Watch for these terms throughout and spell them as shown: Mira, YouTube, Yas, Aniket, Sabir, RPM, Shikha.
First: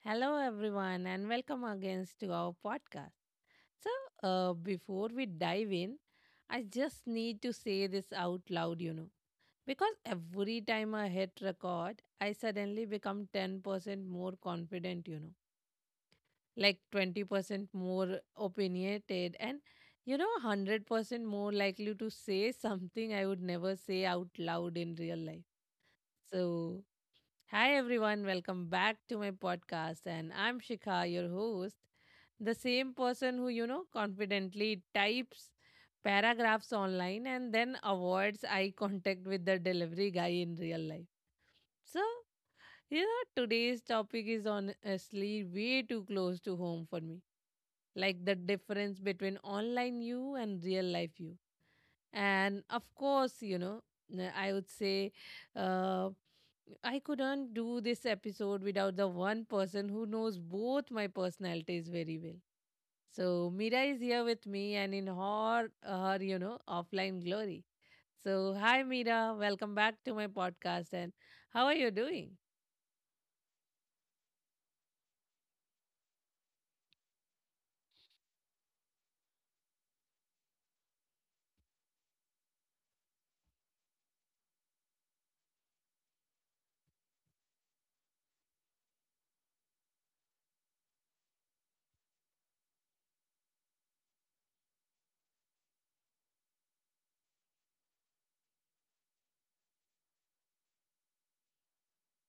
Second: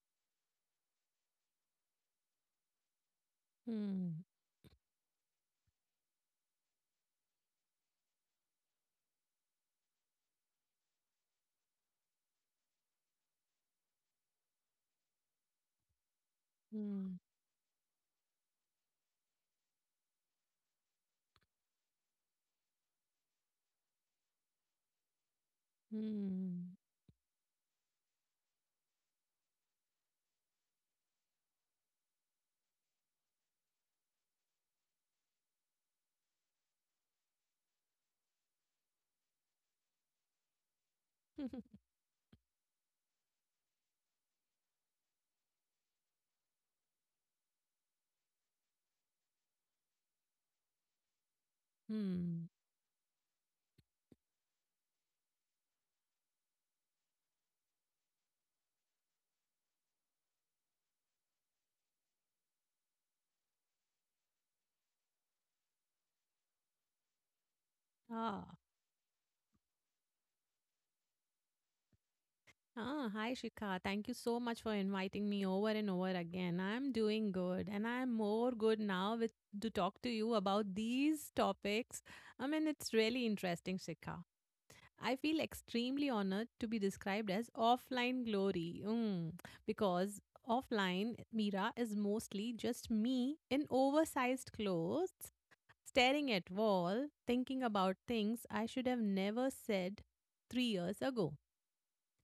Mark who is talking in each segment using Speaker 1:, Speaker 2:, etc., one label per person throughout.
Speaker 1: Hello, everyone, and welcome again to our podcast. So,
Speaker 2: Hmm.
Speaker 1: before we dive in, I just need to say this out loud, because every time I hit record, I suddenly become 10% more confident, like
Speaker 2: Hmm.
Speaker 1: 20% more opinionated, and 100% more likely to say something I would never say out loud in real life.
Speaker 2: Hmm.
Speaker 1: So, hi everyone, welcome back to my podcast and I'm Shikha, your host, the same person who confidently types paragraphs online and then avoids eye contact with the delivery guy in real life. So, today's topic is honestly way too close to home for me. Like the difference between online you and real life you.
Speaker 2: Hmm.
Speaker 1: And of course, I would say uh, I couldn't do this episode without the one person who knows both my personalities very well. So Mira is here with me and in her offline glory. So
Speaker 2: Ah.
Speaker 1: hi Mira, welcome back to my podcast and how are you doing?
Speaker 2: Ah, hi Shikha. Thank you so much for inviting me over and over again. I'm doing good and I'm more good now with to talk to you about these topics. I mean, it's really interesting, Shikha. I feel extremely honored to be described as offline glory. Because offline Mira is mostly just me in oversized clothes staring at wall, thinking about things I should have never said 3 years ago.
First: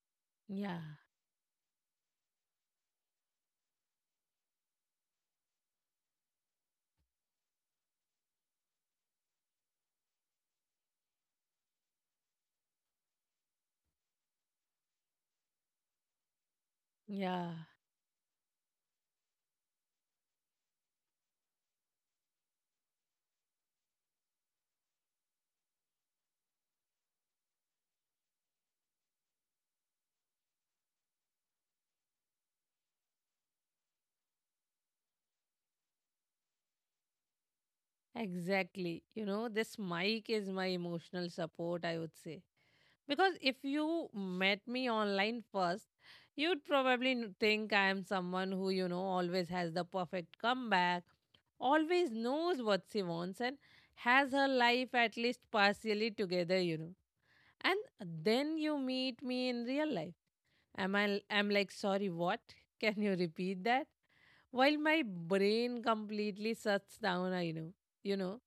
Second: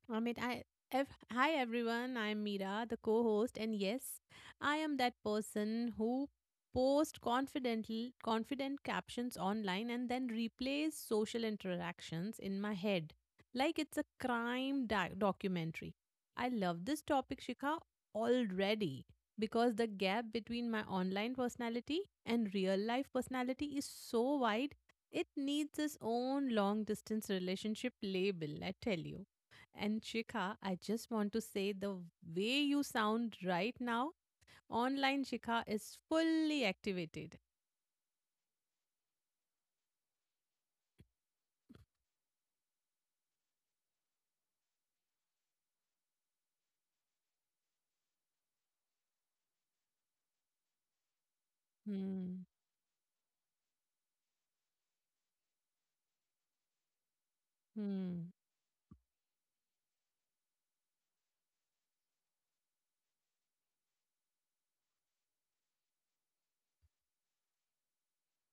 Speaker 2: Amit, I,
Speaker 1: Yeah,
Speaker 2: Hi everyone, I'm Meera, the co host, and yes, I am that person who posts confident captions online and then replays social interactions in my head like it's a crime documentary. I love this topic,
Speaker 1: yeah,
Speaker 2: Shikha, already because the gap between my online personality and real life personality is so wide, it needs its own long distance relationship label, I tell you. And Shikha, I just want to say the way you sound right now, online Shikha is fully activated.
Speaker 1: exactly. This mic is my emotional support, I would say. Because if you met me online first, you'd probably think I am someone who always has the perfect comeback, always
Speaker 2: Hmm.
Speaker 1: knows what she wants, and has her life at least partially together. And
Speaker 2: Hmm.
Speaker 1: then you meet me in real life. Am I? I'm like, sorry, what? Can you repeat that? While my brain completely shuts down, I know,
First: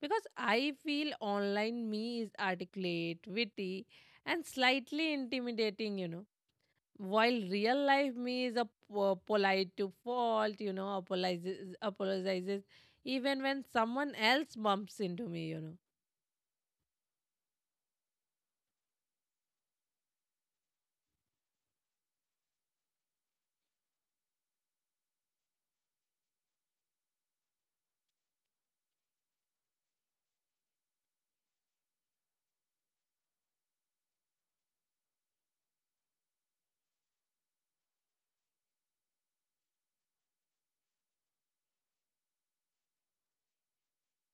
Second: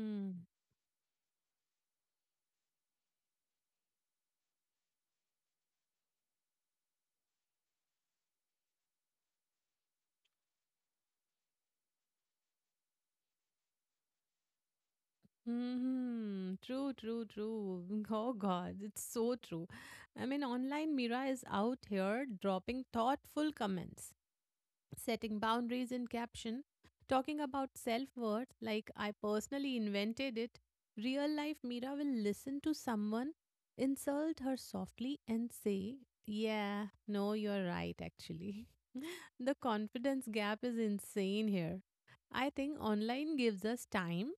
Speaker 1: because I feel online me is articulate, witty, and slightly intimidating, while real life me is a polite to fault, apologizes even when someone else bumps into me.
Speaker 2: Hmm. True, true, true. Oh God, it's so true. I mean, online Mira is out here dropping thoughtful comments, setting boundaries in caption, talking about self worth like I personally invented it, real life Mira will listen to someone, insult her softly, and say, yeah, no, you're right, actually. The confidence gap is insane here. I think online gives us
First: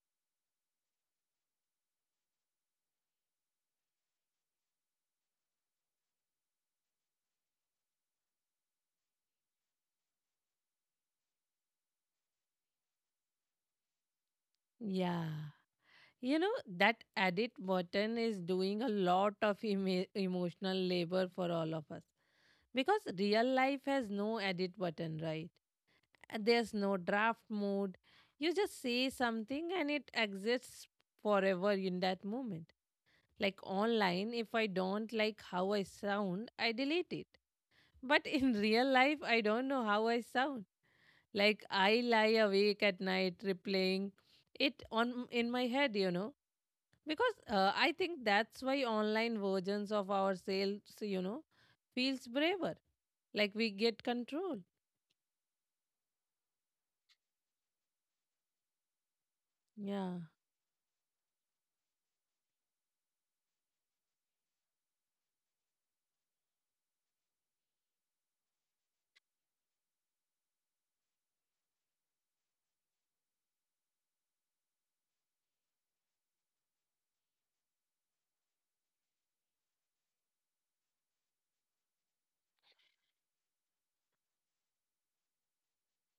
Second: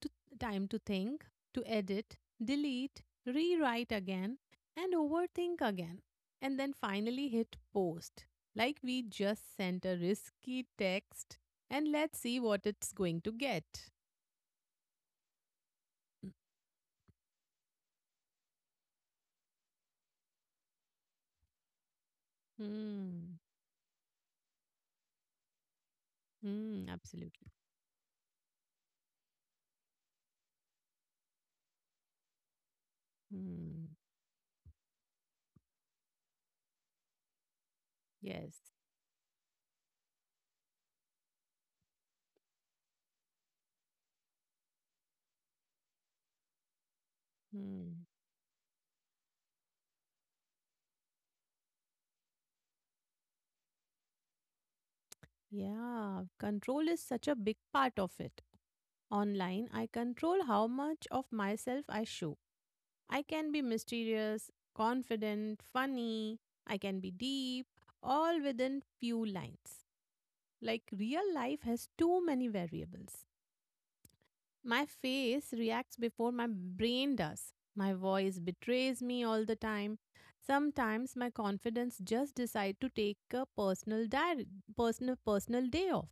Speaker 2: to time to think, to edit, delete, rewrite again, and overthink again, and then finally hit post. Like we just sent a risky text, and let's see what it's going to get.
Speaker 1: Yeah. You know, that edit button is doing a lot of emotional labor for all of us. Because
Speaker 2: Hmm.
Speaker 1: real life has no edit button, right? And
Speaker 2: Hmm.
Speaker 1: there's no
Speaker 2: Absolutely.
Speaker 1: draft mode. You just say something and it exists forever in that moment. Like
Speaker 2: Hmm.
Speaker 1: online, if I don't like how I sound, I delete it.
Speaker 2: Yes.
Speaker 1: But in real life, I don't know how I sound. Like I lie awake at night replaying it on in my head, because I
Speaker 2: Hmm.
Speaker 1: think that's why online versions of ourselves feels braver, like we get control.
Speaker 2: Yeah. Control is such a big part of it. Online, I
Speaker 1: Yeah.
Speaker 2: control how much of myself I show. I can be mysterious, confident, funny, I can be deep, all within few lines. Like real life has too many variables. My face reacts before my brain does. My voice betrays me all the time. Sometimes my confidence just decide to take a personal diary, personal personal day off.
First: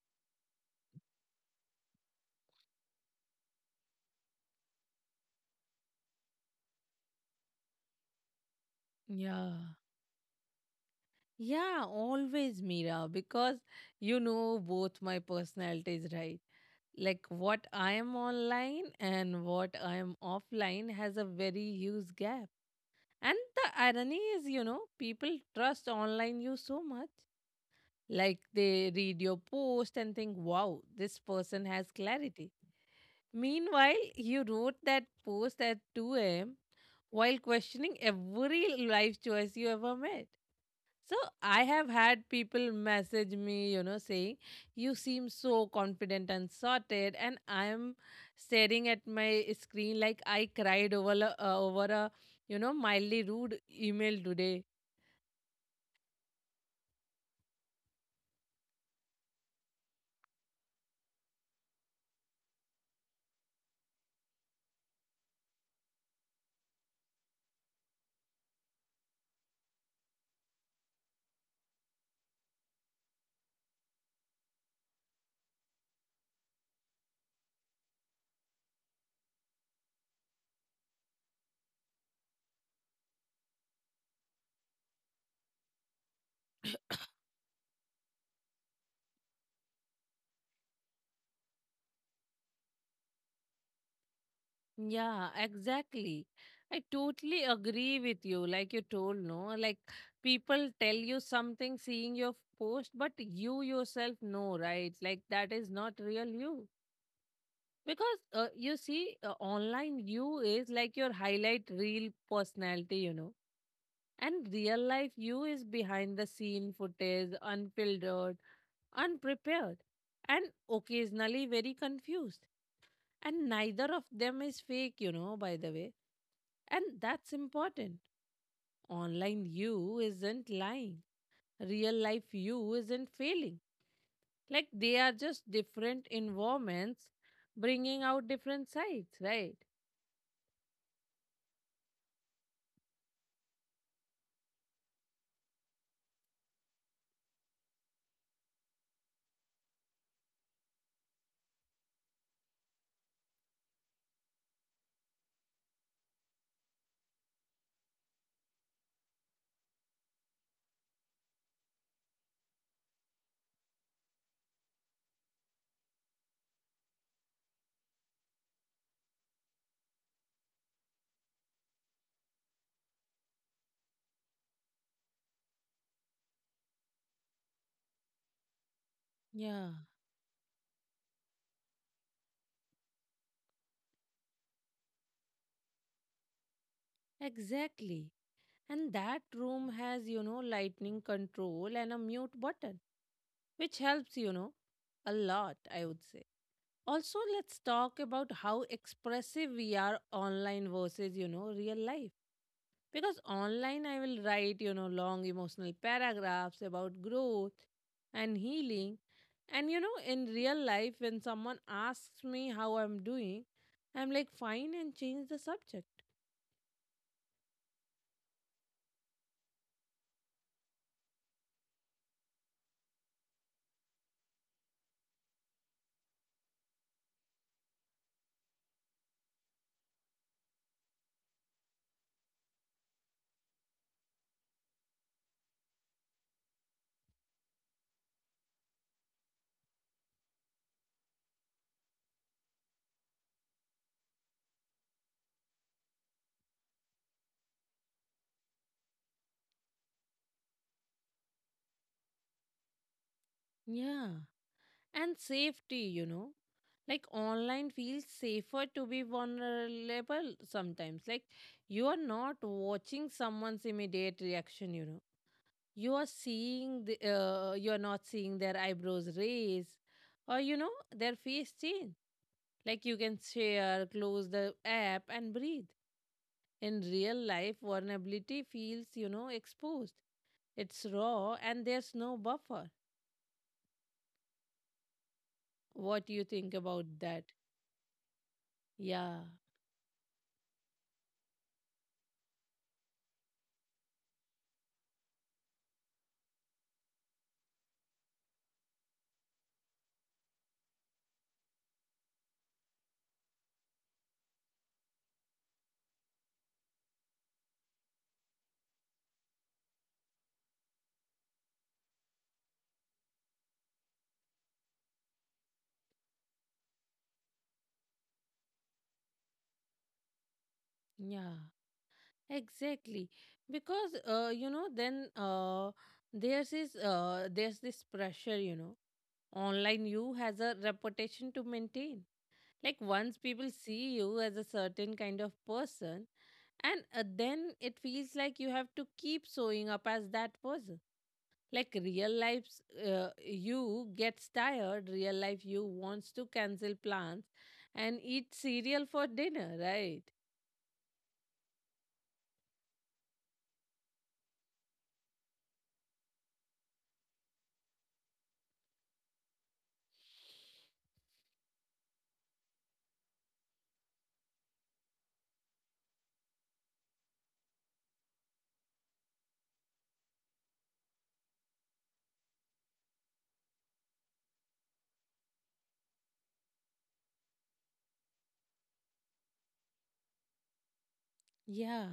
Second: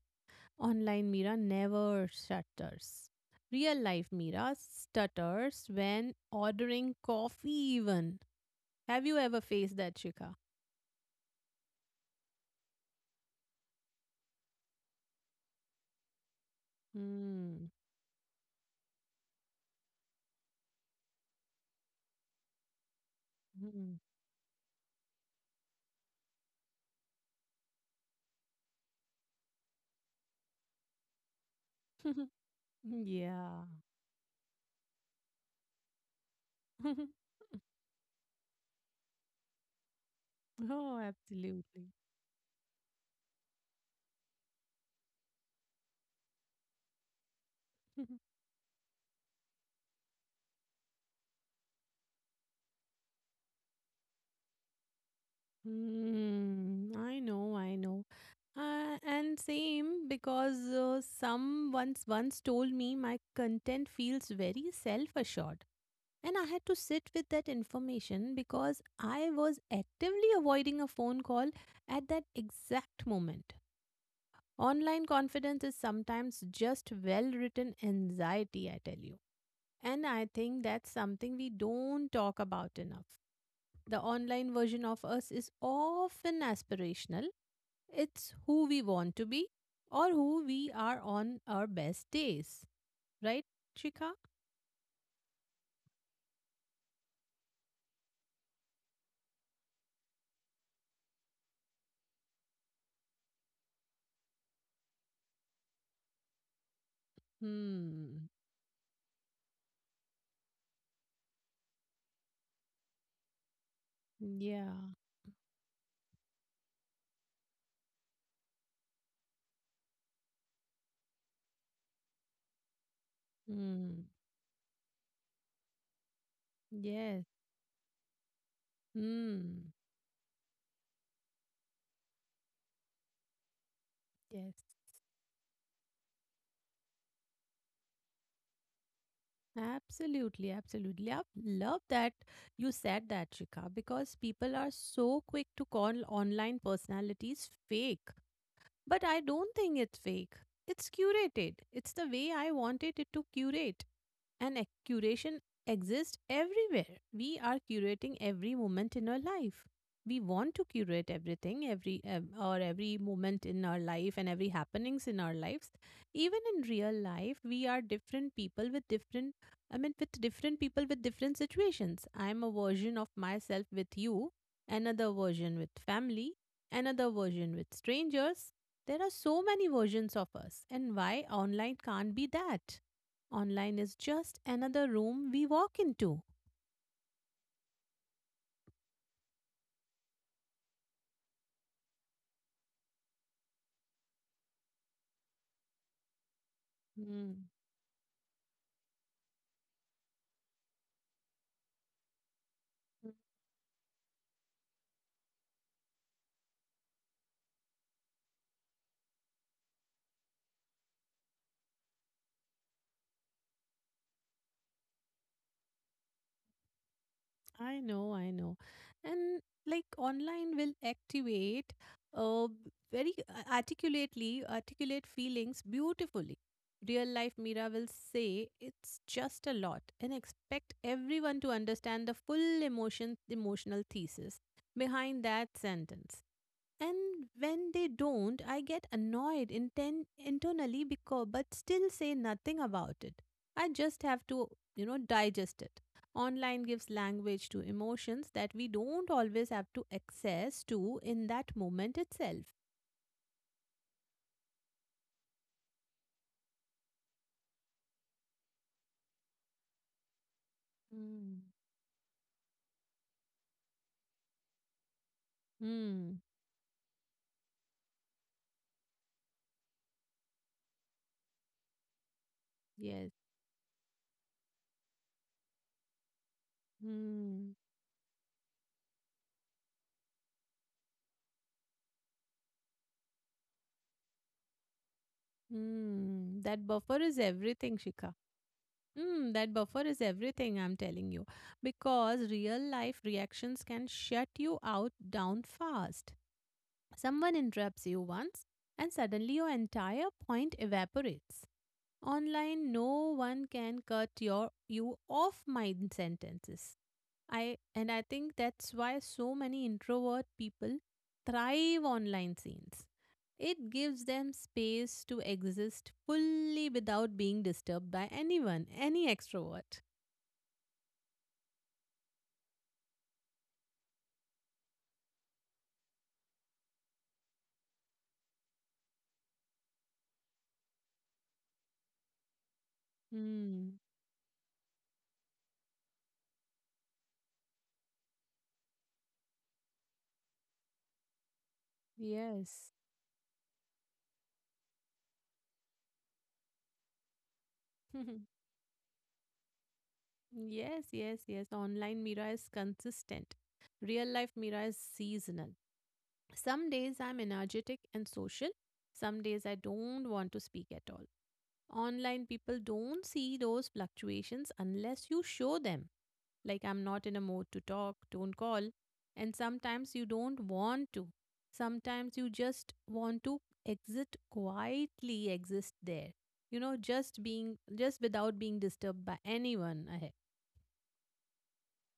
Speaker 2: Online Mira never stutters. Real life Mira stutters when ordering coffee even. Have you ever
Speaker 1: Yeah.
Speaker 2: faced that, Shika?
Speaker 1: Yeah, always, Mira, because both my personalities, right? Like what
Speaker 2: Mm.
Speaker 1: I am online and what I am offline has a very huge gap. And the
Speaker 2: Mm.
Speaker 1: irony is people trust online you so much, like they read your post and think, wow, this person has clarity.
Speaker 2: Yeah.
Speaker 1: Meanwhile, you wrote that post at 2 a.m. while questioning every life choice you ever made.
Speaker 2: Oh,
Speaker 1: So I have
Speaker 2: absolutely.
Speaker 1: had people message me, saying, "You seem so confident and sorted." And I am staring at my screen like I cried over a mildly rude email today.
Speaker 2: Mm, I know, I know. And same because some once told me my content feels very self-assured. And I had to sit with that information because I was actively avoiding a phone call at that exact moment. Online confidence is sometimes just well written anxiety, I tell you. And I think that's something we don't talk about enough. The online version of us is often aspirational, it's who we want to be or who we are on our best days. Right, Chika?
Speaker 1: Yeah, exactly. I totally agree with you. Like you told, no, like people tell you something seeing your post, but you yourself know, right? Like that is not real you. Because
Speaker 2: Hmm.
Speaker 1: you see, online you is like your highlight real personality. And
Speaker 2: Yeah.
Speaker 1: real life you is behind the scene footage, unfiltered, unprepared, and occasionally very confused, and neither of
Speaker 2: Hmm.
Speaker 1: them is fake, by the way. And
Speaker 2: Yes.
Speaker 1: that's important. Online
Speaker 2: Hmm.
Speaker 1: you isn't lying. Real life you isn't failing.
Speaker 2: Yes.
Speaker 1: Like they are just different environments bringing out different sides, right?
Speaker 2: Absolutely, absolutely. I love that you said that, Shikha, because people are so quick to call online personalities fake. But I don't think it's fake. It's curated. It's the way I wanted it to curate and curation exists everywhere. We are curating every moment in our life. We want to curate everything, every or every moment in our life and every happenings in our lives. Even in real life, we are different people with different. I mean, with different people with different situations. I'm a version of myself with you, another version with family, another version with strangers. There are so many
Speaker 1: Yeah.
Speaker 2: versions of us, and why online can't be that? Online is just another room we walk into.
Speaker 1: Exactly. And that room has lightning control and a mute button, which helps, a lot, I would say. Also,
Speaker 2: Mm,
Speaker 1: let's talk about how expressive we are online versus, real life. Because online, I will write, long emotional paragraphs about growth and healing. And, in real life, when someone asks me how I'm doing, I'm like, fine, and change the subject.
Speaker 2: I know, I know. And like online will activate uh, very articulate feelings beautifully. Real life Mira will say it's just a lot and expect everyone to understand the full emotional thesis behind that sentence. And when they don't, I get annoyed internally because but still say nothing about it. I just have to digest it. Online gives language to emotions that we don't always have to access to in that moment itself.
Speaker 1: Yeah. And safety. Like online feels safer to be vulnerable sometimes, like
Speaker 2: Mm.
Speaker 1: you are not watching someone's immediate reaction. You are
Speaker 2: Hmm.
Speaker 1: you are not seeing their eyebrows raise or their face change. Like you
Speaker 2: Yes.
Speaker 1: can share, close the app and breathe. In real
Speaker 2: Hmm.
Speaker 1: life, vulnerability feels exposed. It's raw and there's no buffer. What do you
Speaker 2: Hmm.
Speaker 1: think
Speaker 2: That
Speaker 1: about
Speaker 2: buffer is
Speaker 1: that?
Speaker 2: everything, Shika.
Speaker 1: Yeah.
Speaker 2: Hmm. That buffer is everything, I'm telling you. Because real life reactions can shut you out down fast. Someone interrupts you once, and suddenly your entire point evaporates. Online, no one can cut your you off my sentences. I think that's why so many introvert people thrive online scenes. It gives them space to exist fully without being disturbed by anyone, any extrovert.
Speaker 1: Yeah. Exactly, because then there's this pressure. Online you has a reputation to maintain. Like once people
Speaker 2: Hmm.
Speaker 1: see you as a certain kind of person, and then it feels like you have to keep showing up as that person. Like real
Speaker 2: Yes.
Speaker 1: life's you gets tired. Real life you wants to cancel plans and eat cereal for dinner, right?
Speaker 2: Yes, yes, yes. Online Mira is consistent. Real life Mira is seasonal. Some days I'm energetic and social. Some days I don't want to speak at all. Online people don't see those fluctuations unless you show them. Like I'm not in a mood to talk, don't call. And sometimes you don't want to. Sometimes you just want to exit quietly, exist there. You know, just being, just without being disturbed by anyone ahead.
Speaker 1: Yeah.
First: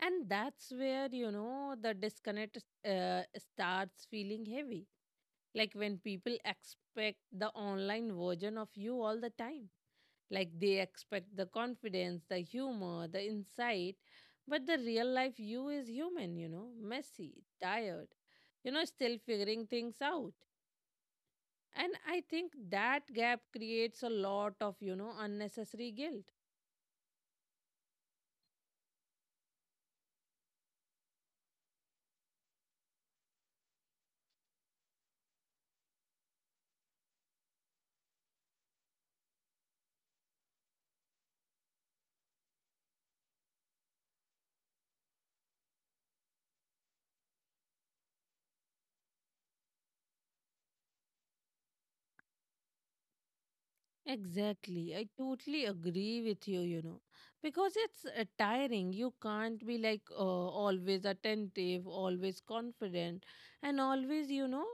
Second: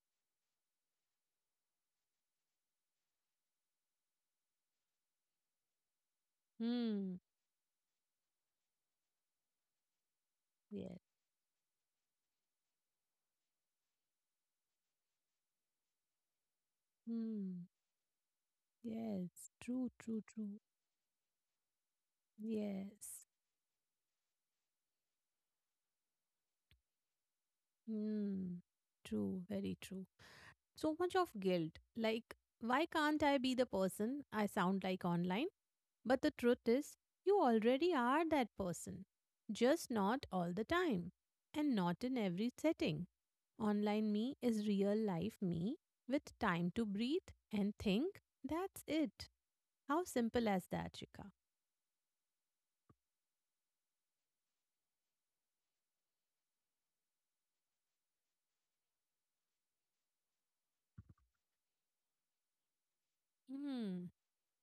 Speaker 1: And that's where the disconnect starts feeling heavy. Like when people expect
Speaker 2: Hmm.
Speaker 1: the online version of you all the time. Like they
Speaker 2: Yes.
Speaker 1: expect the confidence, the humor, the insight. But the real life you is human, messy,
Speaker 2: Hmm.
Speaker 1: tired, still
Speaker 2: Yes.
Speaker 1: figuring
Speaker 2: True,
Speaker 1: things
Speaker 2: true,
Speaker 1: out.
Speaker 2: true.
Speaker 1: And I think that
Speaker 2: Yes.
Speaker 1: gap creates a lot of unnecessary guilt.
Speaker 2: Hmm. True. Very true. So much of guilt. Like, why can't I be the person I sound like online? But the truth is, you already are that person. Just not all the time. And not in every setting. Online me is real life me with time to breathe and think. That's it. How simple as that, Shika?
Speaker 1: Exactly. I totally agree with you, because it's tiring. You can't be like always attentive, always confident, and
Speaker 2: Hmm.
Speaker 1: always, you know,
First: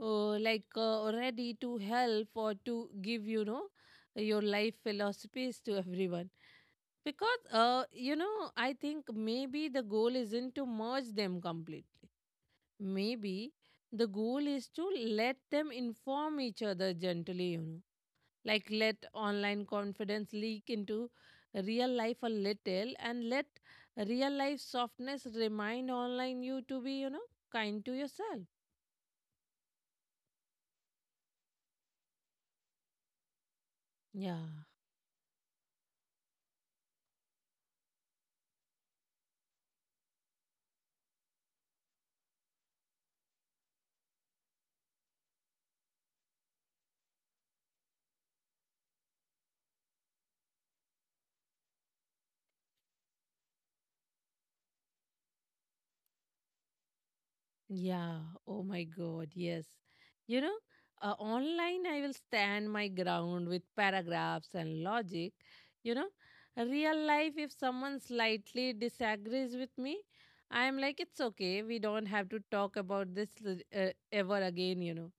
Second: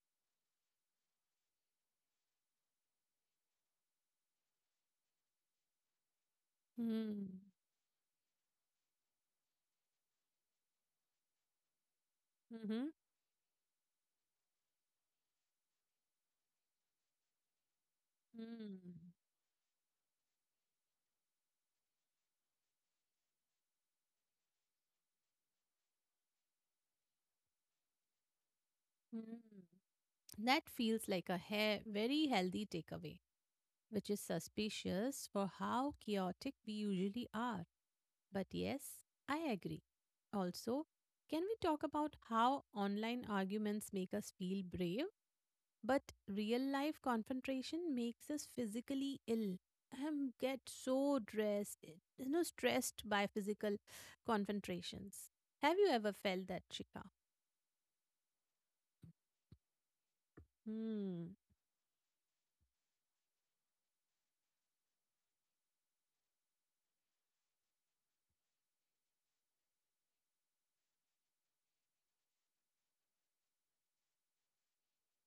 Speaker 1: uh, like uh, ready to help or to give your life philosophies to everyone.
Speaker 2: Hmm.
Speaker 1: Because, I think maybe the goal isn't to merge them completely.
Speaker 2: Mm-hmm.
Speaker 1: Maybe the goal is to let them inform each other gently, like let
Speaker 2: Mm.
Speaker 1: online confidence leak into real life a little, and let real life softness remind online you to be kind to yourself.
Speaker 2: Mm. That feels like a hair very healthy takeaway, which is
Speaker 1: Yeah.
Speaker 2: suspicious for how chaotic we usually are. But yes, I agree. Also, can we talk about how online arguments make us feel brave, but real life confrontation makes us physically ill? I get so stressed by physical confrontations. Have you ever felt that, Chika?
Speaker 1: Yeah. Oh my god, yes. you know
Speaker 2: Hmm.
Speaker 1: Online I will stand my ground with paragraphs and logic. you know Real life, if someone slightly disagrees with me, I am like, it's okay, we don't have to talk about this ever again.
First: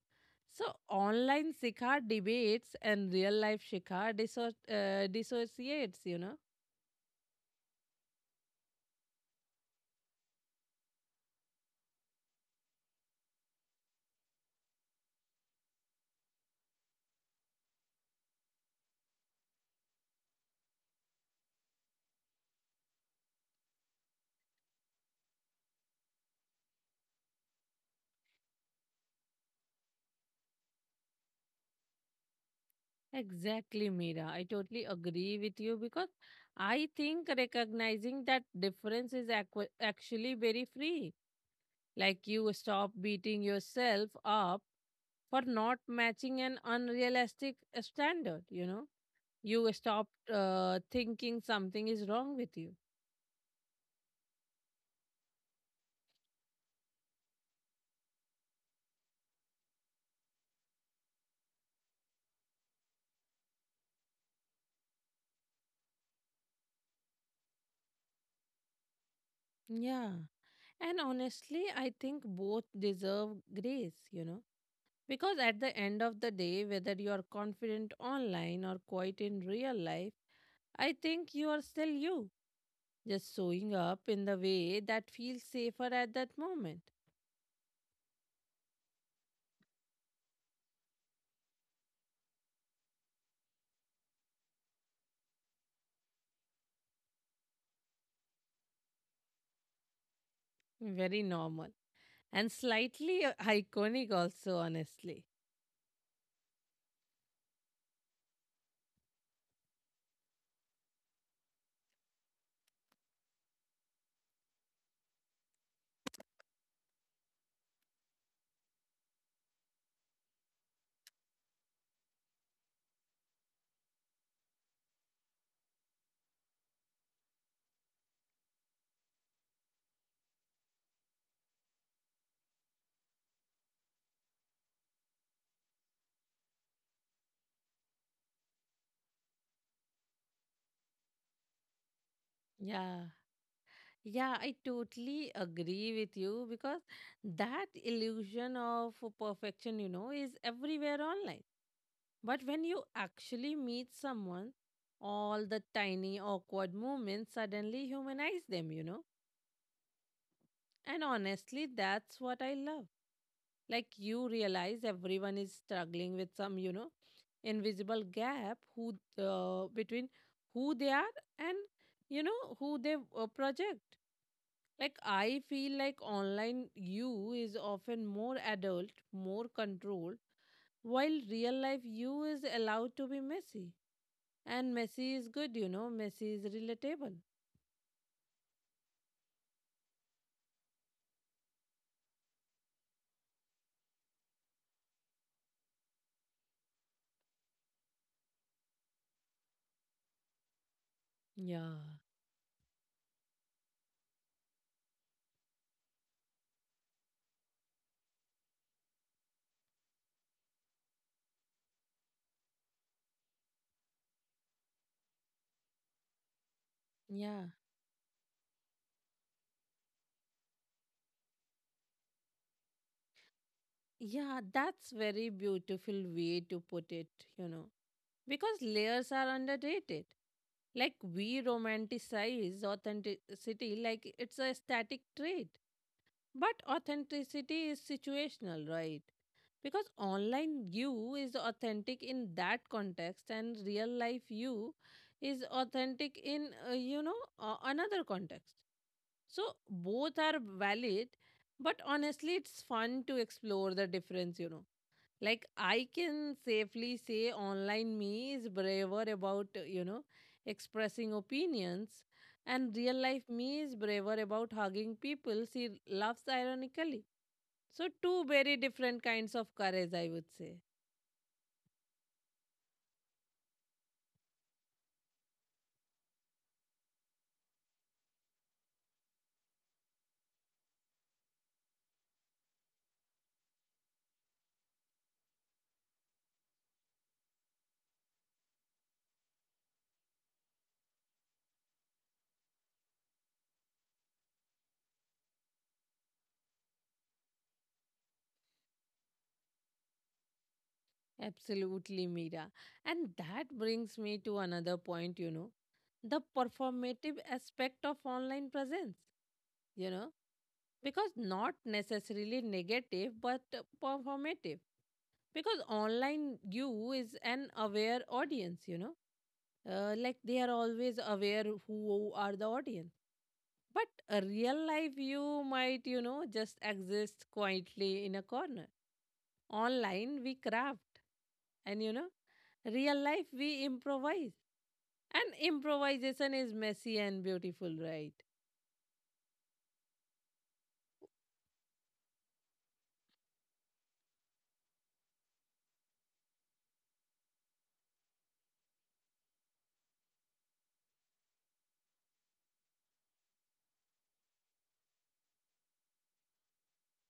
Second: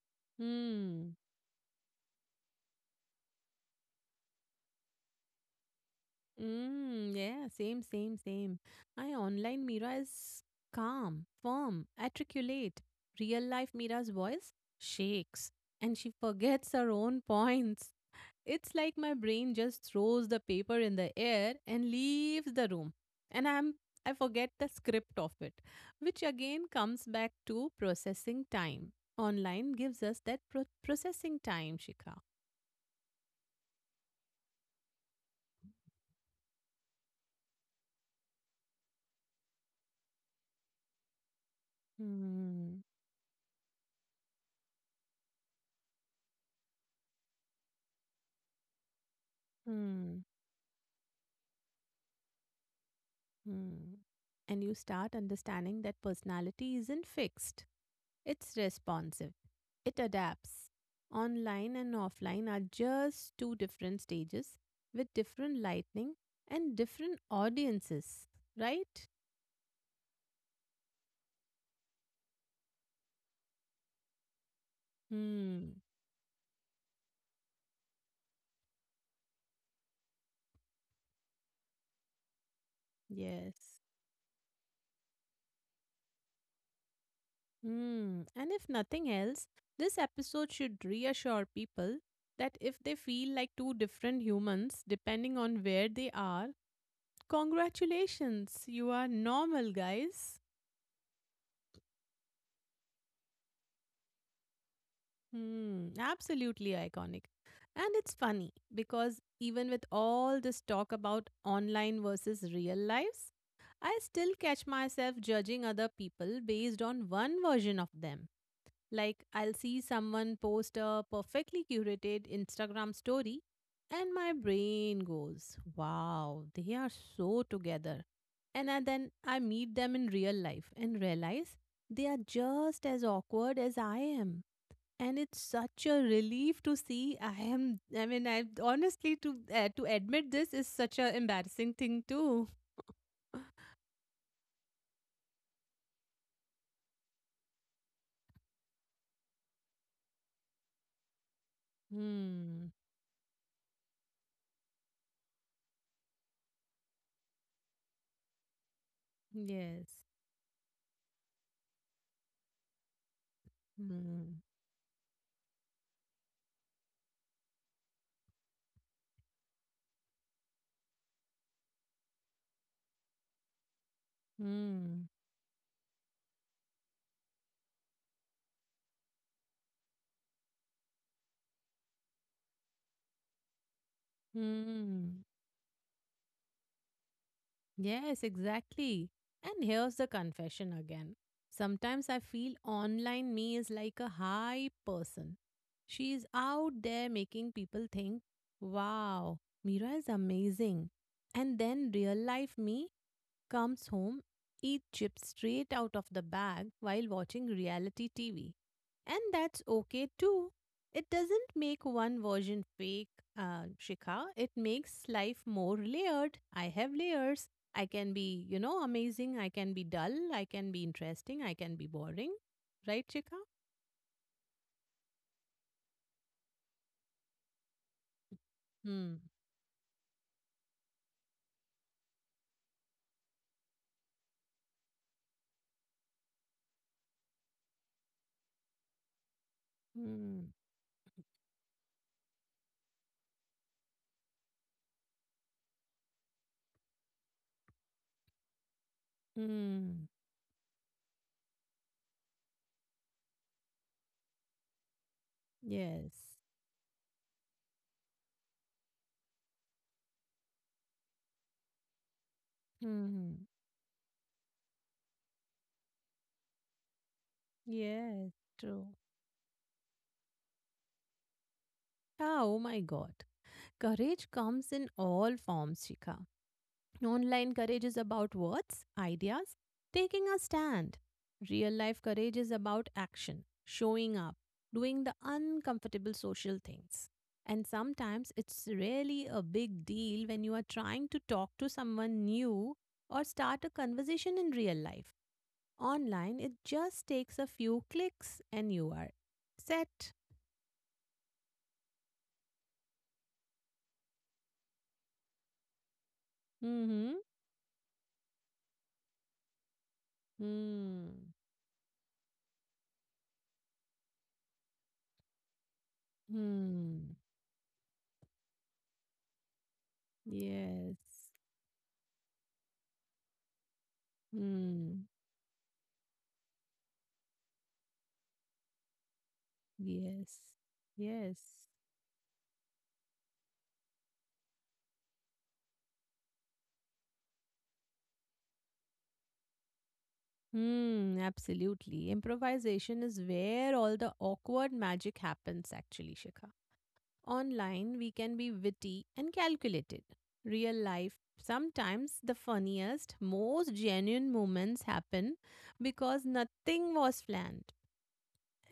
Speaker 1: So
Speaker 2: Hmm.
Speaker 1: online Sikhar debates and real life Sikhar dissociates.
Speaker 2: Mm, yeah, same, same, same. My online Mira is calm, firm, articulate. Real life Mira's voice shakes and she forgets her own points. It's like my brain just throws the paper in the air and leaves the room. And I forget the script of it, which again comes back to processing time. Online gives us that processing time, Shikha.
Speaker 1: Exactly, Meera. I totally agree with you because I think recognizing that difference is actually very free. Like you stop beating yourself up for not matching an unrealistic standard, you know. You stop
Speaker 2: Hmm.
Speaker 1: thinking something is wrong with you.
Speaker 2: Hmm. And you start understanding that personality isn't fixed, it's responsive, it adapts. Online and offline are just two different stages with different lightning and different audiences, right?
Speaker 1: Yeah. And honestly, I think both deserve grace, because at the
Speaker 2: Hmm.
Speaker 1: end of the day, whether you are confident online or quiet in real life, I think you are still you, just
Speaker 2: Yes.
Speaker 1: showing up in the way that feels safer at that moment.
Speaker 2: Hmm. And if nothing else, this episode should reassure people that if they feel like two different humans, depending on where they are, congratulations, you are normal, guys.
Speaker 1: Very normal and slightly iconic, also, honestly.
Speaker 2: Hmm, absolutely iconic. And it's funny because even with all this talk about online versus real lives, I still catch myself judging other people based on one version of them. Like, I'll see someone post a perfectly curated Instagram story, and my brain goes, wow, they are so together. And then I meet them in real life and realize they are just as awkward as I am and it's such a relief to see. I am, I mean, I honestly, to admit this is such a embarrassing thing too.
Speaker 1: Yeah. Yeah, I totally agree with you because that illusion of perfection is everywhere online. But when
Speaker 2: Hmm.
Speaker 1: you actually meet someone, all the tiny awkward moments suddenly humanize them, you know?
Speaker 2: Yes.
Speaker 1: And honestly, that's what I love. Like you
Speaker 2: Hmm.
Speaker 1: realize everyone is struggling with some invisible gap, who between who they are and who they project. Like
Speaker 2: Hmm.
Speaker 1: I feel like online you is often more adult, more controlled, while real life you is allowed to be messy. And Messi is
Speaker 2: Hmm.
Speaker 1: good, Messi is relatable.
Speaker 2: Yes, exactly. And here's the confession again. Sometimes I feel online me is like a high person. She is out there making people think, wow, Mira is amazing. And
Speaker 1: Yeah.
Speaker 2: then real life me comes home, eats chips straight out of the bag while watching reality TV. And that's okay too. It doesn't make one version fake, Shikha. It makes life more layered. I have layers.
Speaker 1: Yeah.
Speaker 2: I can be, you know, amazing. I can be dull. I can be interesting. I can be boring. Right, Shikha?
Speaker 1: Yeah, that's very beautiful way to put it, you know. Because
Speaker 2: Hmm.
Speaker 1: layers are underrated. Like we romanticize authenticity like it's a static trait. But authenticity is situational, right? Because
Speaker 2: Hmm.
Speaker 1: online you is authentic in that context and real life you is authentic in another context. So
Speaker 2: Hmm.
Speaker 1: both are valid, but honestly it's fun to explore the difference. Like I
Speaker 2: Yes.
Speaker 1: can safely say online me is braver about expressing opinions, and real
Speaker 2: Hmm.
Speaker 1: life me is braver about hugging people she laughs ironically. So,
Speaker 2: Yes.
Speaker 1: two
Speaker 2: True.
Speaker 1: very different kinds of courage, I would say.
Speaker 2: Ah, oh my God. Courage comes in all forms, Shika. Online courage is about words, ideas, taking a stand. Real life courage is about action, showing up, doing the uncomfortable social things. And sometimes it's really a big deal when you are trying to talk to someone new or start a conversation in real life. Online, it just takes a few clicks and you are set.
Speaker 1: Absolutely, Mira. And that brings me to another point, the
Speaker 2: Mm-hmm.
Speaker 1: performative aspect of online presence, you know,
Speaker 2: Hmm.
Speaker 1: because not necessarily negative, but performative. Because online
Speaker 2: Hmm.
Speaker 1: you is an aware audience, like they are
Speaker 2: Yes.
Speaker 1: always aware who are the audience. But a
Speaker 2: Hmm.
Speaker 1: real life you might just exist quietly in a corner.
Speaker 2: Yes. Yes.
Speaker 1: Online we craft, and real life we improvise. And improvisation is messy and beautiful, right?
Speaker 2: Hmm. Absolutely. Improvisation is where all the awkward magic happens, actually, Shikha. Online, we can be witty and calculated. Real life, sometimes the funniest, most genuine moments happen because nothing was planned.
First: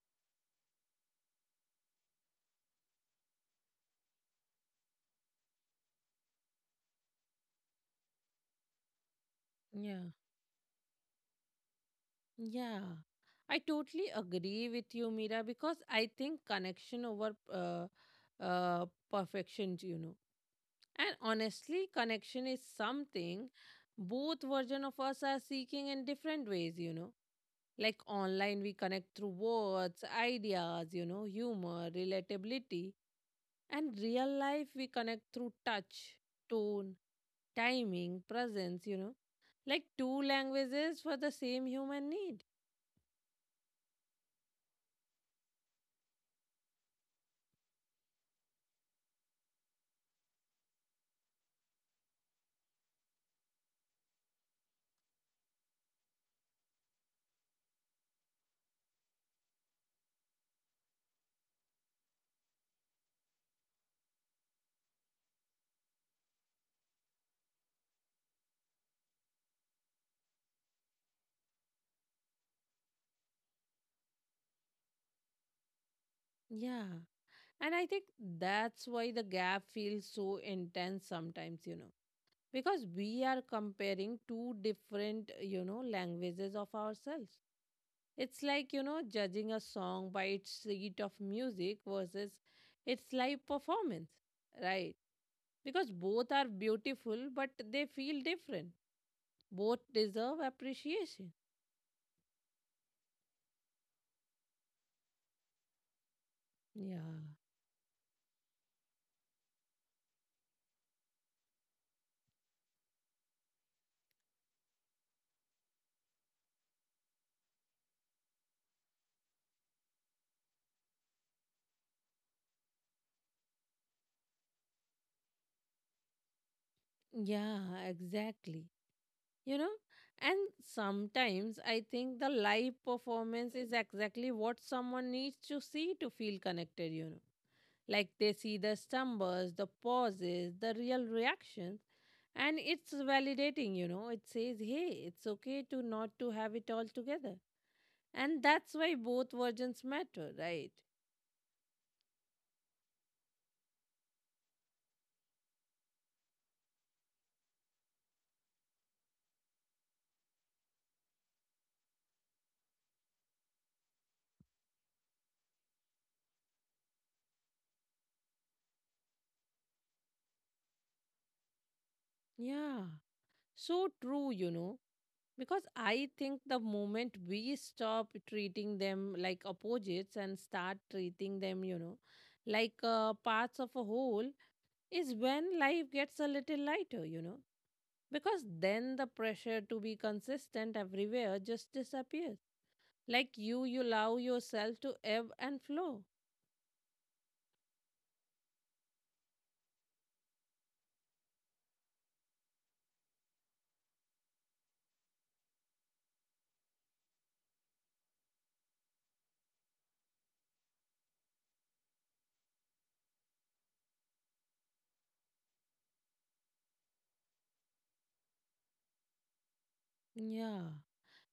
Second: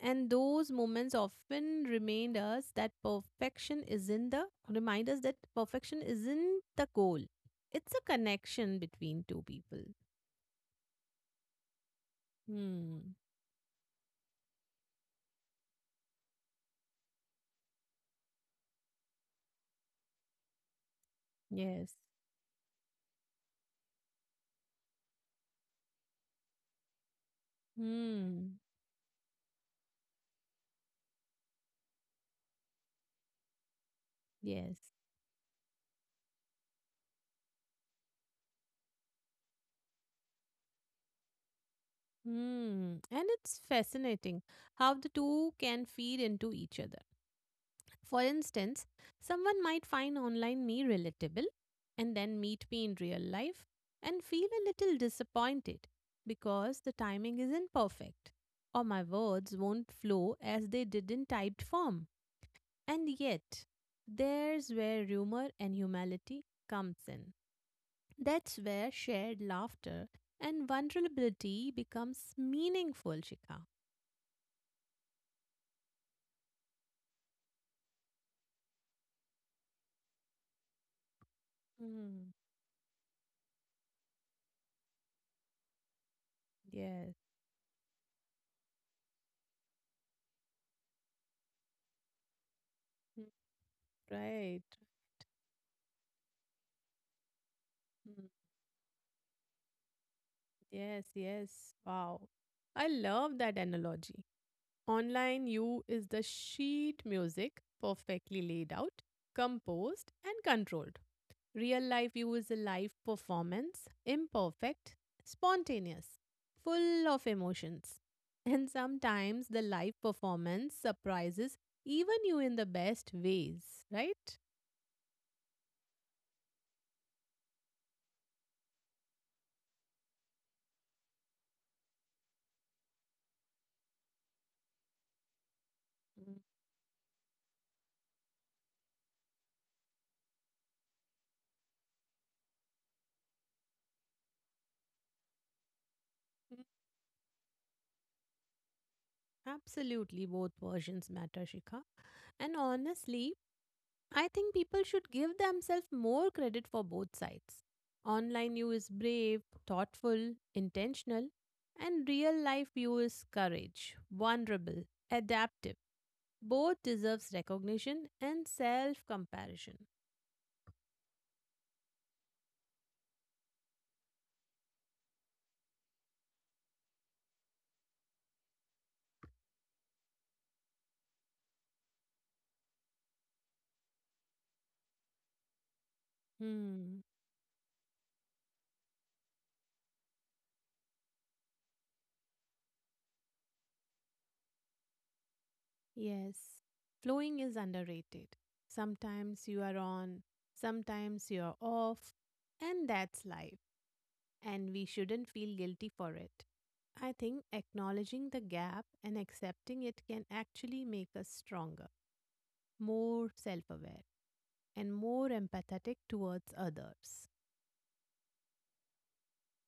Speaker 2: And those moments often remind us that perfection isn't the goal. It's a connection between two people.
Speaker 1: Yeah. Yeah,
Speaker 2: Hmm.
Speaker 1: I totally agree with you, Mira, because I think connection over uh, perfection. And honestly,
Speaker 2: Yes.
Speaker 1: connection is something both version of us are seeking in different ways. Like
Speaker 2: Hmm.
Speaker 1: online, we connect through words, ideas, humor, relatability. And real life,
Speaker 2: Yes.
Speaker 1: we connect through touch, tone, timing, presence, like two languages for the same human need.
Speaker 2: Hmm. And it's fascinating how the two can feed into each other. For instance, someone might find online me relatable and then meet me in real life and feel a little disappointed because the timing isn't perfect or my words won't flow as they did in typed form. And yet, there's where humor and humility comes in. That's where shared laughter and vulnerability becomes meaningful, Shika.
Speaker 1: Yeah. And I think that's why the gap feels so intense sometimes, because we are
Speaker 2: Mm,
Speaker 1: comparing two different, languages of ourselves. It's
Speaker 2: yes,
Speaker 1: like judging a song by its sheet of music versus its live performance,
Speaker 2: mm,
Speaker 1: right? Because
Speaker 2: right.
Speaker 1: both are beautiful, but they feel different. Both deserve appreciation.
Speaker 2: Yes, yes. Wow. I love that analogy.
Speaker 1: Yeah.
Speaker 2: Online you is the sheet music, perfectly laid out, composed, and controlled. Real life you is a live performance, imperfect, spontaneous, full of emotions. And sometimes the live performance surprises even you in the best ways, right?
Speaker 1: Yeah, exactly. You know, and sometimes I think the live performance is exactly what someone needs to see to feel connected, you know. Like they see the stumbles, the pauses, the real reaction and it's validating, you know. It says hey, it's okay to not to have it all together, and that's why both versions matter, right?
Speaker 2: Absolutely, both versions matter, Shikha. And honestly, I think people should give themselves more credit for both sides. Online you is brave, thoughtful, intentional, and real life you is courage, vulnerable, adaptive. Both deserves recognition and self comparison.
Speaker 1: Yeah, so true, you know. Because I think the moment we stop treating them like opposites and start treating them, you know, like parts of a whole is when life gets a little lighter, you know, because
Speaker 2: Hmm.
Speaker 1: then the pressure to be consistent everywhere just disappears. Like you allow yourself to ebb and flow.
Speaker 2: Yes. Flowing is underrated. Sometimes you are on, sometimes you are off, and that's life. And we shouldn't feel guilty for it. I think acknowledging the gap and accepting it can actually make us stronger, more self aware, and more empathetic towards others.
Speaker 1: Yeah.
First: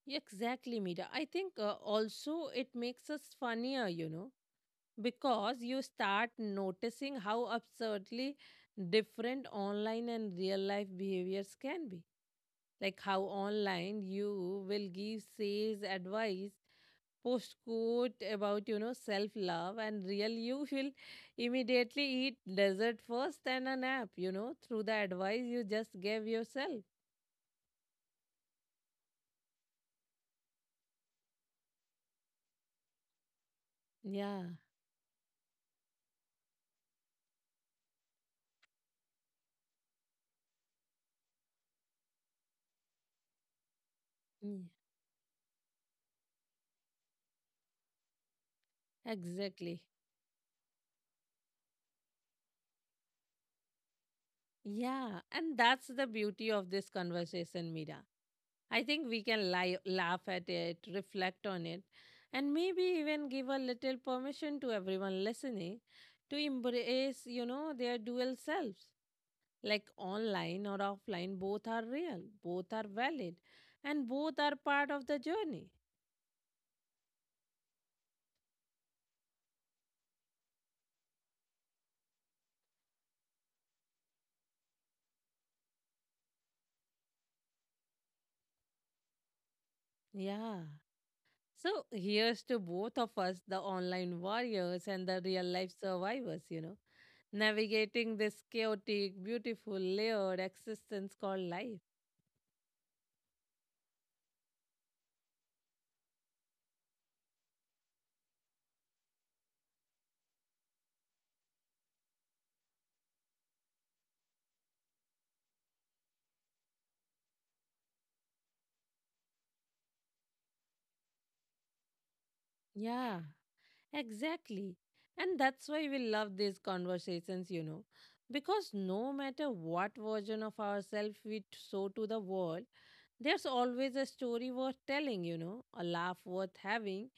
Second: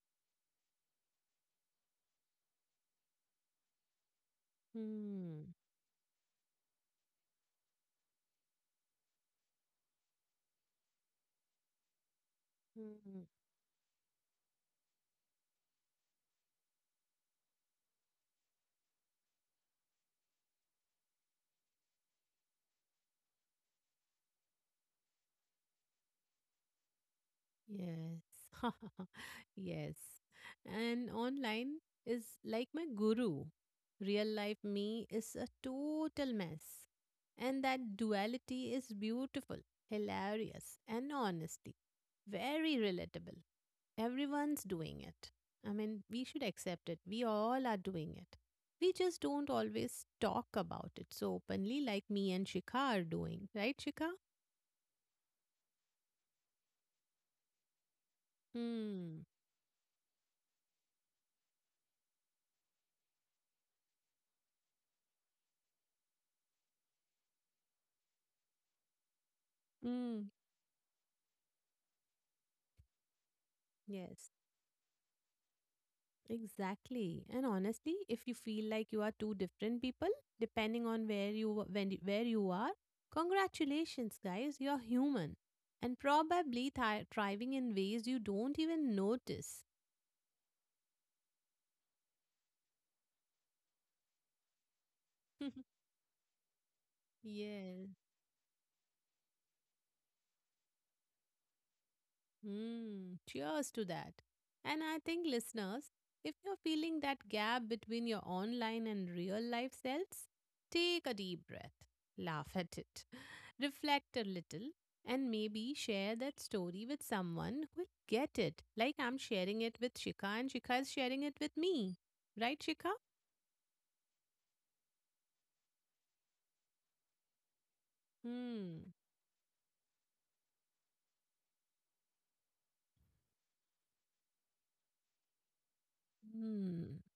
Speaker 1: Yeah, exactly, Mira. I think also it makes us funnier, you know,
Speaker 2: Hmm.
Speaker 1: because you start noticing how absurdly different online and real life behaviors can be. Like how
Speaker 2: Hmm.
Speaker 1: online you will give sales advice, post quote about, you know, self love, and real you will immediately eat dessert first and a nap, you know, through the advice you just gave yourself.
Speaker 2: Yes. yes. And online is like my guru. Real
Speaker 1: Yeah,
Speaker 2: life me is a total mess. And that duality is beautiful, hilarious, and honestly, very relatable. Everyone's
Speaker 1: mm,
Speaker 2: doing it. I mean, we should accept it. We all are doing it. We just don't
Speaker 1: exactly.
Speaker 2: always talk about it so openly like me and Shikha are doing. Right, Shikha?
Speaker 1: Yeah, and that's the beauty of this conversation, Mira. I think
Speaker 2: Hmm.
Speaker 1: we can lie, laugh at it, reflect on it, and maybe even give a little permission to everyone listening to embrace, you know, their dual selves. Like
Speaker 2: Hmm.
Speaker 1: online or offline, both are real, both are valid, and
Speaker 2: Yes.
Speaker 1: both are part of the journey.
Speaker 2: Exactly. And honestly, if you feel like you are two different people, depending on where you where you are, congratulations, guys, you're human and probably thriving in ways you don't even notice.
Speaker 1: Yeah. So here's to both of us, the online warriors and the real life survivors, you know,
Speaker 2: yes.
Speaker 1: navigating this chaotic, beautiful, layered existence called life.
Speaker 2: Mm, cheers to that. And I think, listeners, if you're feeling that gap between your online and real life selves, take a deep breath, laugh at it, reflect a little, and maybe share that story with someone who'll get it, like I'm sharing it with Shika and Shika is sharing it with me. Right, Shika?
Speaker 1: Yeah. Exactly. And that's why we love these conversations, you know, because
Speaker 2: Hmm.
Speaker 1: no matter what version of ourselves show to the world, there's always a story worth telling, you know, a laugh worth
Speaker 2: Hmm.
Speaker 1: having,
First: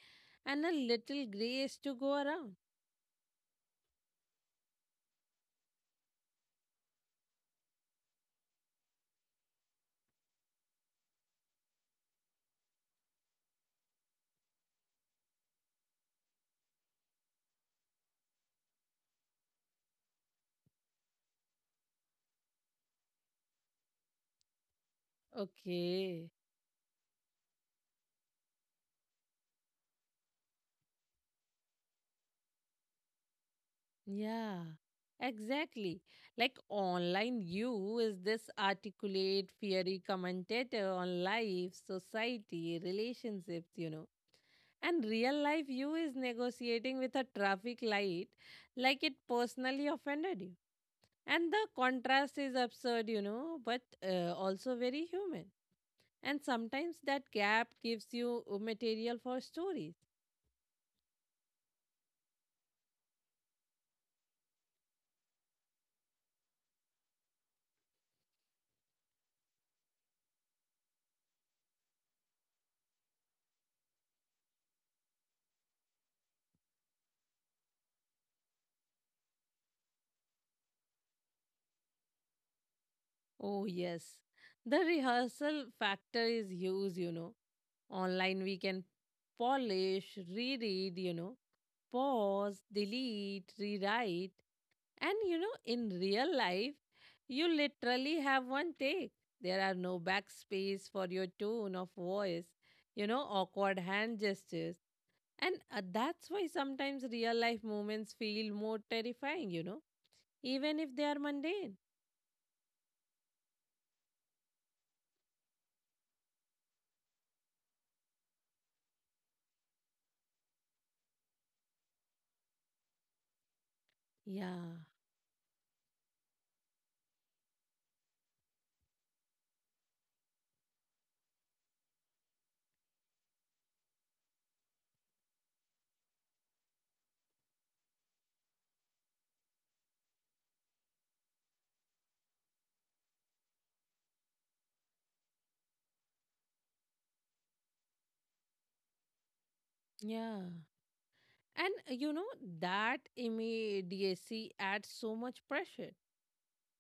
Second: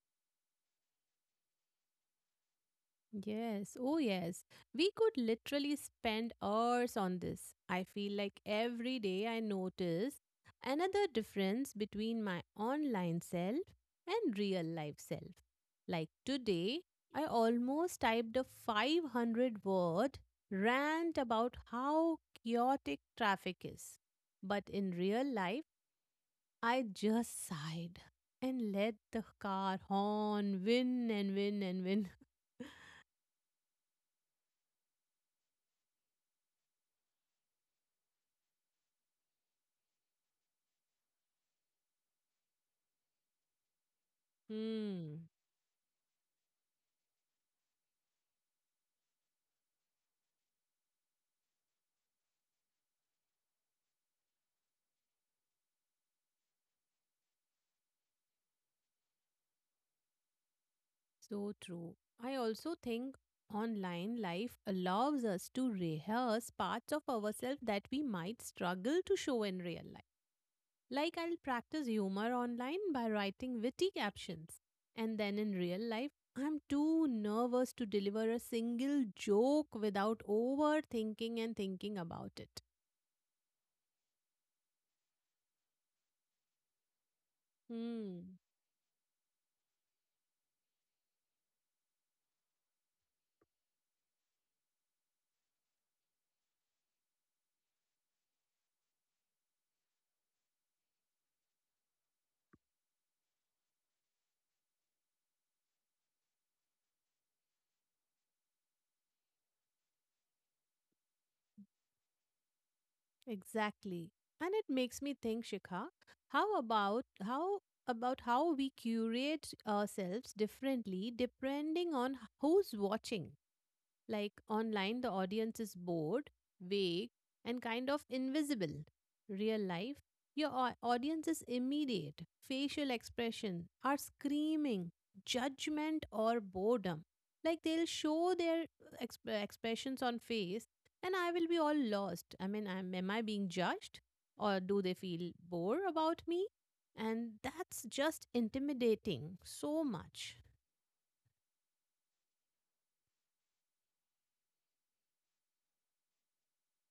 Speaker 1: and a little grace to go around.
Speaker 2: Yes, oh yes. We could literally spend hours on this. I feel like every day I notice another difference between my online self and real life self. Like today, I almost typed a 500 word rant about how chaotic traffic is. But in real life,
Speaker 1: Okay.
Speaker 2: I just sighed and let the car horn win and win and win.
Speaker 1: Yeah, exactly. Like online you is this articulate, fiery commentator on life, society, relationships, you know. And
Speaker 2: Hmm.
Speaker 1: real life you is negotiating with a traffic light like it personally offended you. And the contrast is absurd, you know, but also very human. And sometimes that gap gives you material for stories.
Speaker 2: So true. I also think online life allows us to rehearse parts of ourselves that we might struggle to show in real life. Like I'll practice humor online by writing witty captions. And then in real life, I'm too nervous to deliver a single joke without overthinking and thinking about it.
Speaker 1: Oh, yes. The rehearsal factor is huge, you know.
Speaker 2: Hmm.
Speaker 1: Online, we can polish, reread, you know, pause, delete, rewrite. And, you know, in real life, you literally have one take. There are no backspace for your tone of voice, you know, awkward hand gestures. And that's why sometimes real life moments feel more terrifying, you know, even if they are mundane.
Speaker 2: Exactly. And it makes me think, Shikha, how about how we curate ourselves differently depending on who's watching? Like
Speaker 1: Yeah,
Speaker 2: online, the audience is bored, vague, and kind of invisible. Real life, your audience is immediate. Facial expression are screaming, judgment or boredom. Like they'll show their expressions on face, and I will be all lost. I mean, am I being judged? Or do they feel bored about me? And that's just intimidating so much.
Speaker 1: yeah. And you know, that immediacy adds so much pressure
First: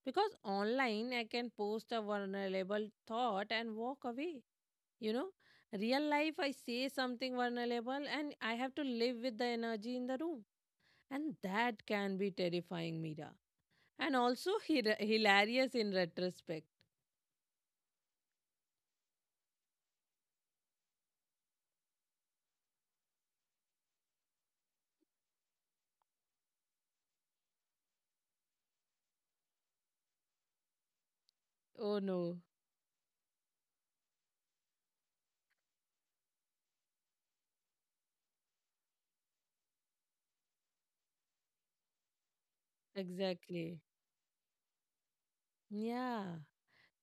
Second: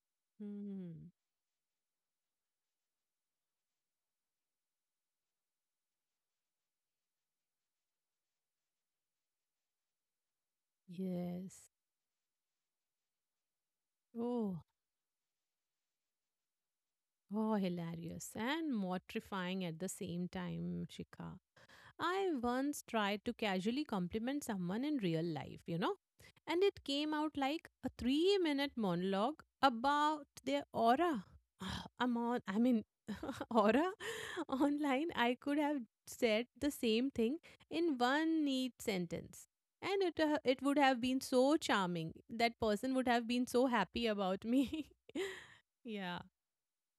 Speaker 1: because
Speaker 2: Hmm.
Speaker 1: online I can post a vulnerable thought and walk away. You know, real life I say something vulnerable and I have to live with the energy in the room. And
Speaker 2: Yes.
Speaker 1: that can be terrifying, Mira. And also
Speaker 2: Oh.
Speaker 1: hilarious in retrospect.
Speaker 2: Oh, hilarious and mortifying at the same time, Shika. I once tried to casually compliment someone in real life, you know, and it came out like a 3 minute monologue about their aura.
Speaker 1: Oh
Speaker 2: I'm
Speaker 1: no,
Speaker 2: on, I mean, aura online. I could have said the same thing in one neat sentence. And it would have been so charming. That person would have been so
Speaker 1: exactly.
Speaker 2: happy about me. yeah.
Speaker 1: Yeah.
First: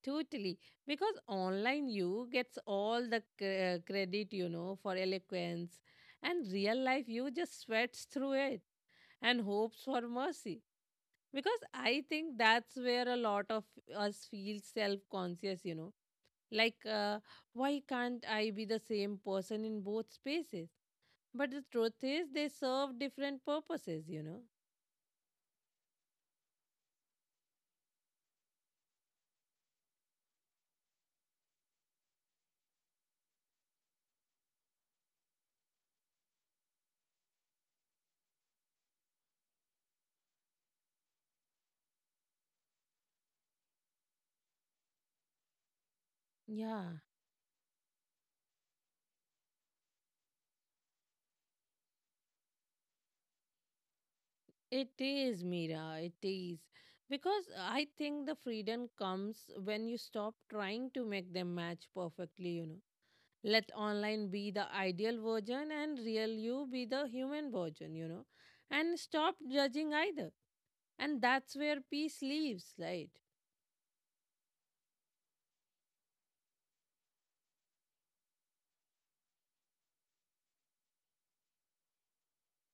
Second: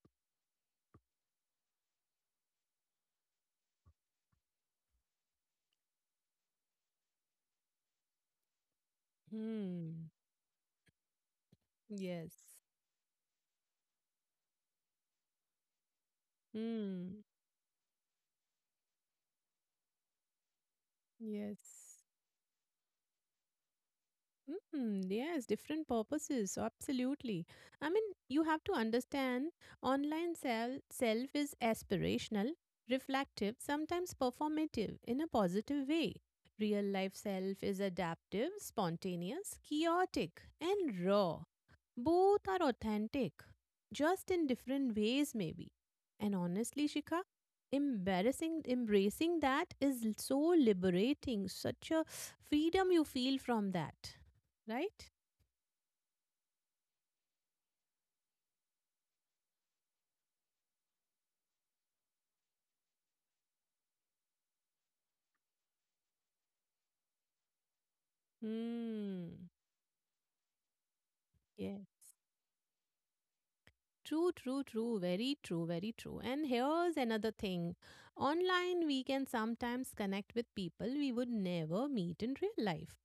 Speaker 1: Totally. Because online you gets all the credit, you know, for eloquence. And real life you just sweats through it and hopes for
Speaker 2: Hmm.
Speaker 1: mercy. Because I
Speaker 2: Yes.
Speaker 1: think that's where a lot of us feel self conscious, you know. Like,
Speaker 2: Mm.
Speaker 1: why can't I be the same person in both spaces? But
Speaker 2: Yes.
Speaker 1: the truth is, they serve different purposes, you know.
Speaker 2: Mm, yes, different purposes. Absolutely. I mean, you have to understand online self self is aspirational, reflective, sometimes performative in a positive way. Real life self is adaptive, spontaneous, chaotic, and raw. Both are authentic, just in different ways, maybe. And honestly,
Speaker 1: Yeah.
Speaker 2: Shika, embarrassing embracing that is so liberating. Such a freedom you feel from that, right?
Speaker 1: It is, Mira. It is. Because I think the freedom comes when you stop trying to make them match perfectly, you know. Let online be the ideal version and real you be the human version, you know. And
Speaker 2: Hmm.
Speaker 1: stop judging either. And
Speaker 2: Yeah.
Speaker 1: that's where peace lives, right?
Speaker 2: True, true, true. Very true, very true. And here's another thing. Online, we can sometimes connect with people we would never meet in real life.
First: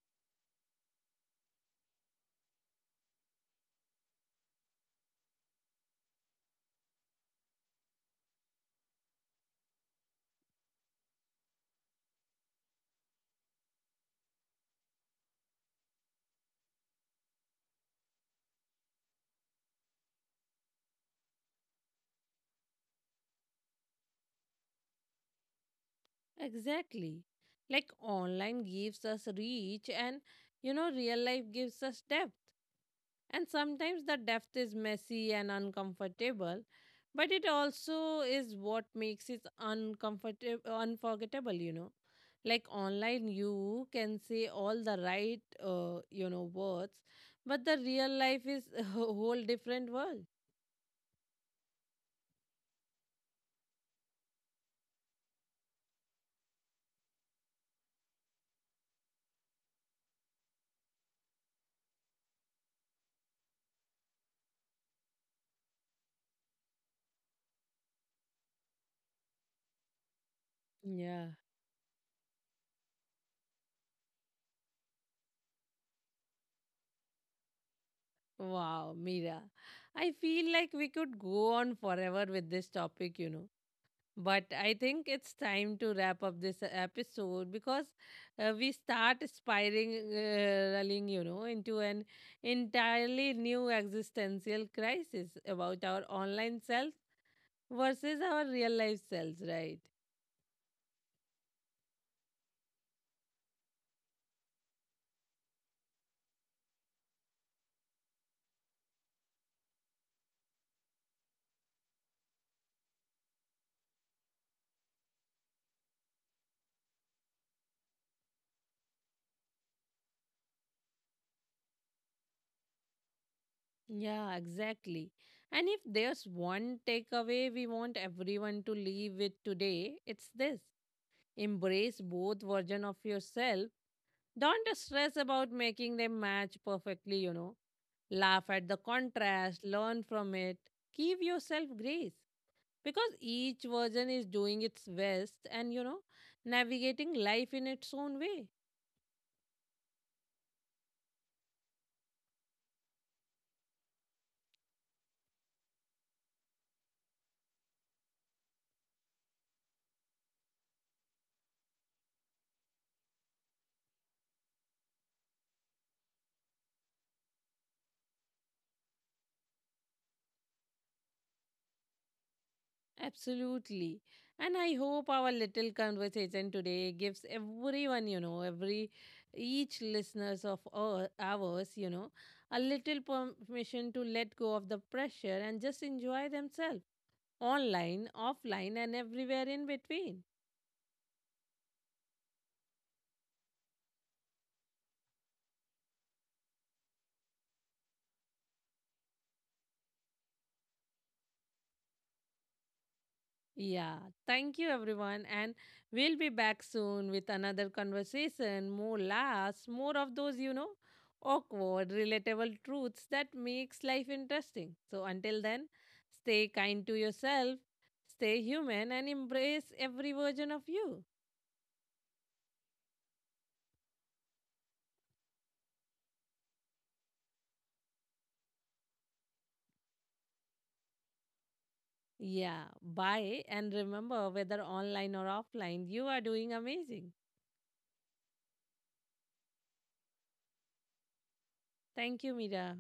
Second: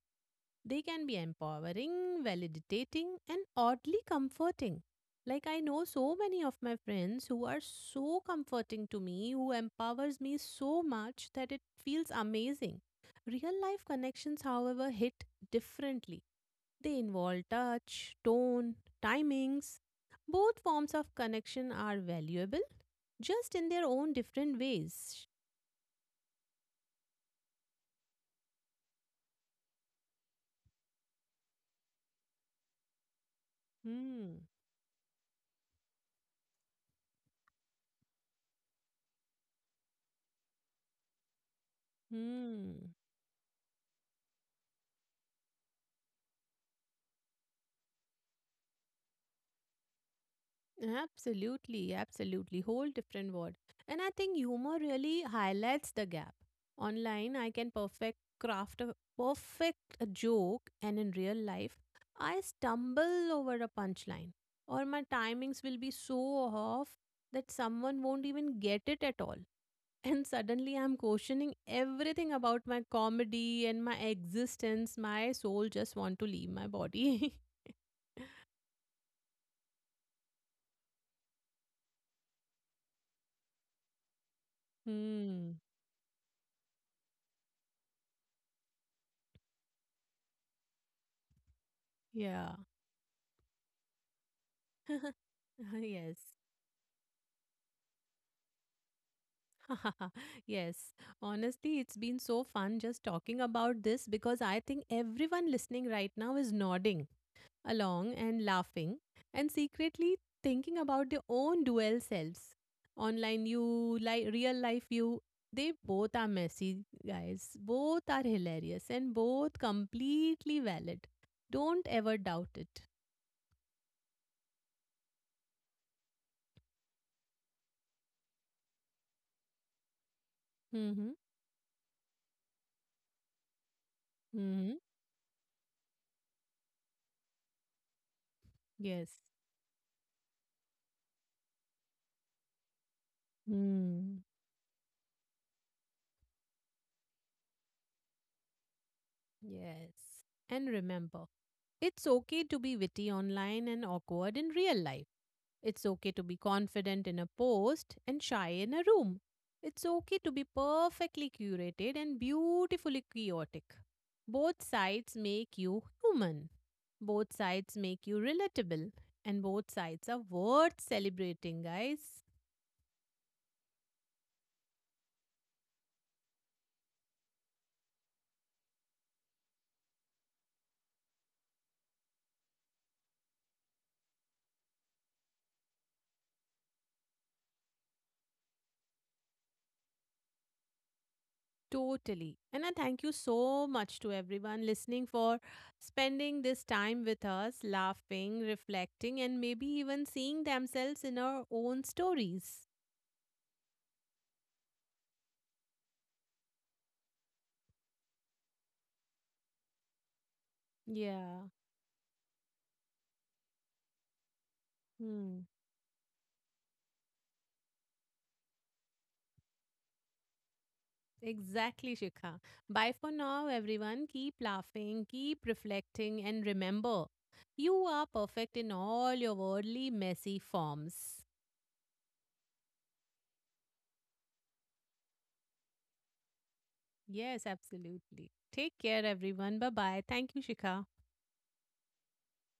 Speaker 2: They can be empowering, validating, and oddly comforting. Like, I know so many of my friends who are so comforting to me, who empowers me so much that it feels amazing. Real life connections, however, hit differently. They involve touch, tone, timings. Both forms of connection are valuable, just in their own different ways.
Speaker 1: Exactly. Like online gives us reach and, you know, real life gives us depth. And sometimes the
Speaker 2: Hmm.
Speaker 1: depth is messy and uncomfortable, but it also is what makes it uncomfortable, unforgettable, you know. Like
Speaker 2: Hmm.
Speaker 1: online, you can say all the right, you know, words, but the real life is a whole different world.
Speaker 2: Absolutely, absolutely. Whole different word. And I think humor really highlights the gap. Online, I can perfect craft a perfect joke, and in real life, I stumble over a punchline, or my timings will be so off that someone won't even get it at all. And suddenly, I'm
Speaker 1: Yeah.
Speaker 2: questioning everything about my comedy and my existence. My soul just want to leave my body.
Speaker 1: Wow, Mira. I feel like we could go on forever with this topic, you know. But I think it's
Speaker 2: hmm.
Speaker 1: time to wrap up this episode because we start spiraling, you know, into an
Speaker 2: Yeah.
Speaker 1: entirely new existential crisis about our
Speaker 2: yes.
Speaker 1: online selves versus our real life selves, right?
Speaker 2: yes, honestly, it's been so fun just talking about this because I think everyone listening right now is nodding along and laughing and secretly thinking about their own dual selves. Online you, like real life you, they both are messy, guys. Both are hilarious and both completely valid. Don't ever doubt it.
Speaker 1: Yeah, exactly. And if there's one takeaway we want everyone to leave with today, it's this
Speaker 2: Mm-hmm.
Speaker 1: embrace both version of yourself. Don't
Speaker 2: Mm-hmm.
Speaker 1: stress about making them match perfectly, you know. Laugh at the
Speaker 2: Yes.
Speaker 1: contrast, learn from it, give yourself grace because each version is
Speaker 2: Mm.
Speaker 1: doing its best and, you know, navigating life in its own way.
Speaker 2: Yes. And remember, it's okay to be witty online and awkward in real life. It's okay to be confident in a post and shy in a room. It's okay to be perfectly curated and beautifully chaotic. Both sides make you human. Both sides make you relatable. And both sides are worth celebrating, guys.
Speaker 1: Absolutely. And I hope our little conversation today gives everyone, you know, every each listeners of ours, you know, a little permission to let go of the pressure and just enjoy themselves online, offline, and everywhere in between.
Speaker 2: Totally. And I thank you so much to everyone listening for spending this time with us, laughing, reflecting, and maybe even seeing themselves in our own stories.
Speaker 1: Yeah, thank you everyone. And we'll be back soon with another conversation, more laughs, more of those, you know,
Speaker 2: Yeah.
Speaker 1: awkward, relatable truths that makes life interesting. So until then,
Speaker 2: Hmm.
Speaker 1: stay kind to yourself, stay human and embrace every version of you.
Speaker 2: Exactly, Shikha. Bye for now, everyone. Keep laughing, keep reflecting, and remember, you are perfect in all your worldly, messy forms.
Speaker 1: Yeah, bye and remember whether online or offline, you are doing amazing.
Speaker 2: Yes, absolutely. Take care, everyone. Bye bye. Thank you, Shikha.
Speaker 1: Thank you, Mira.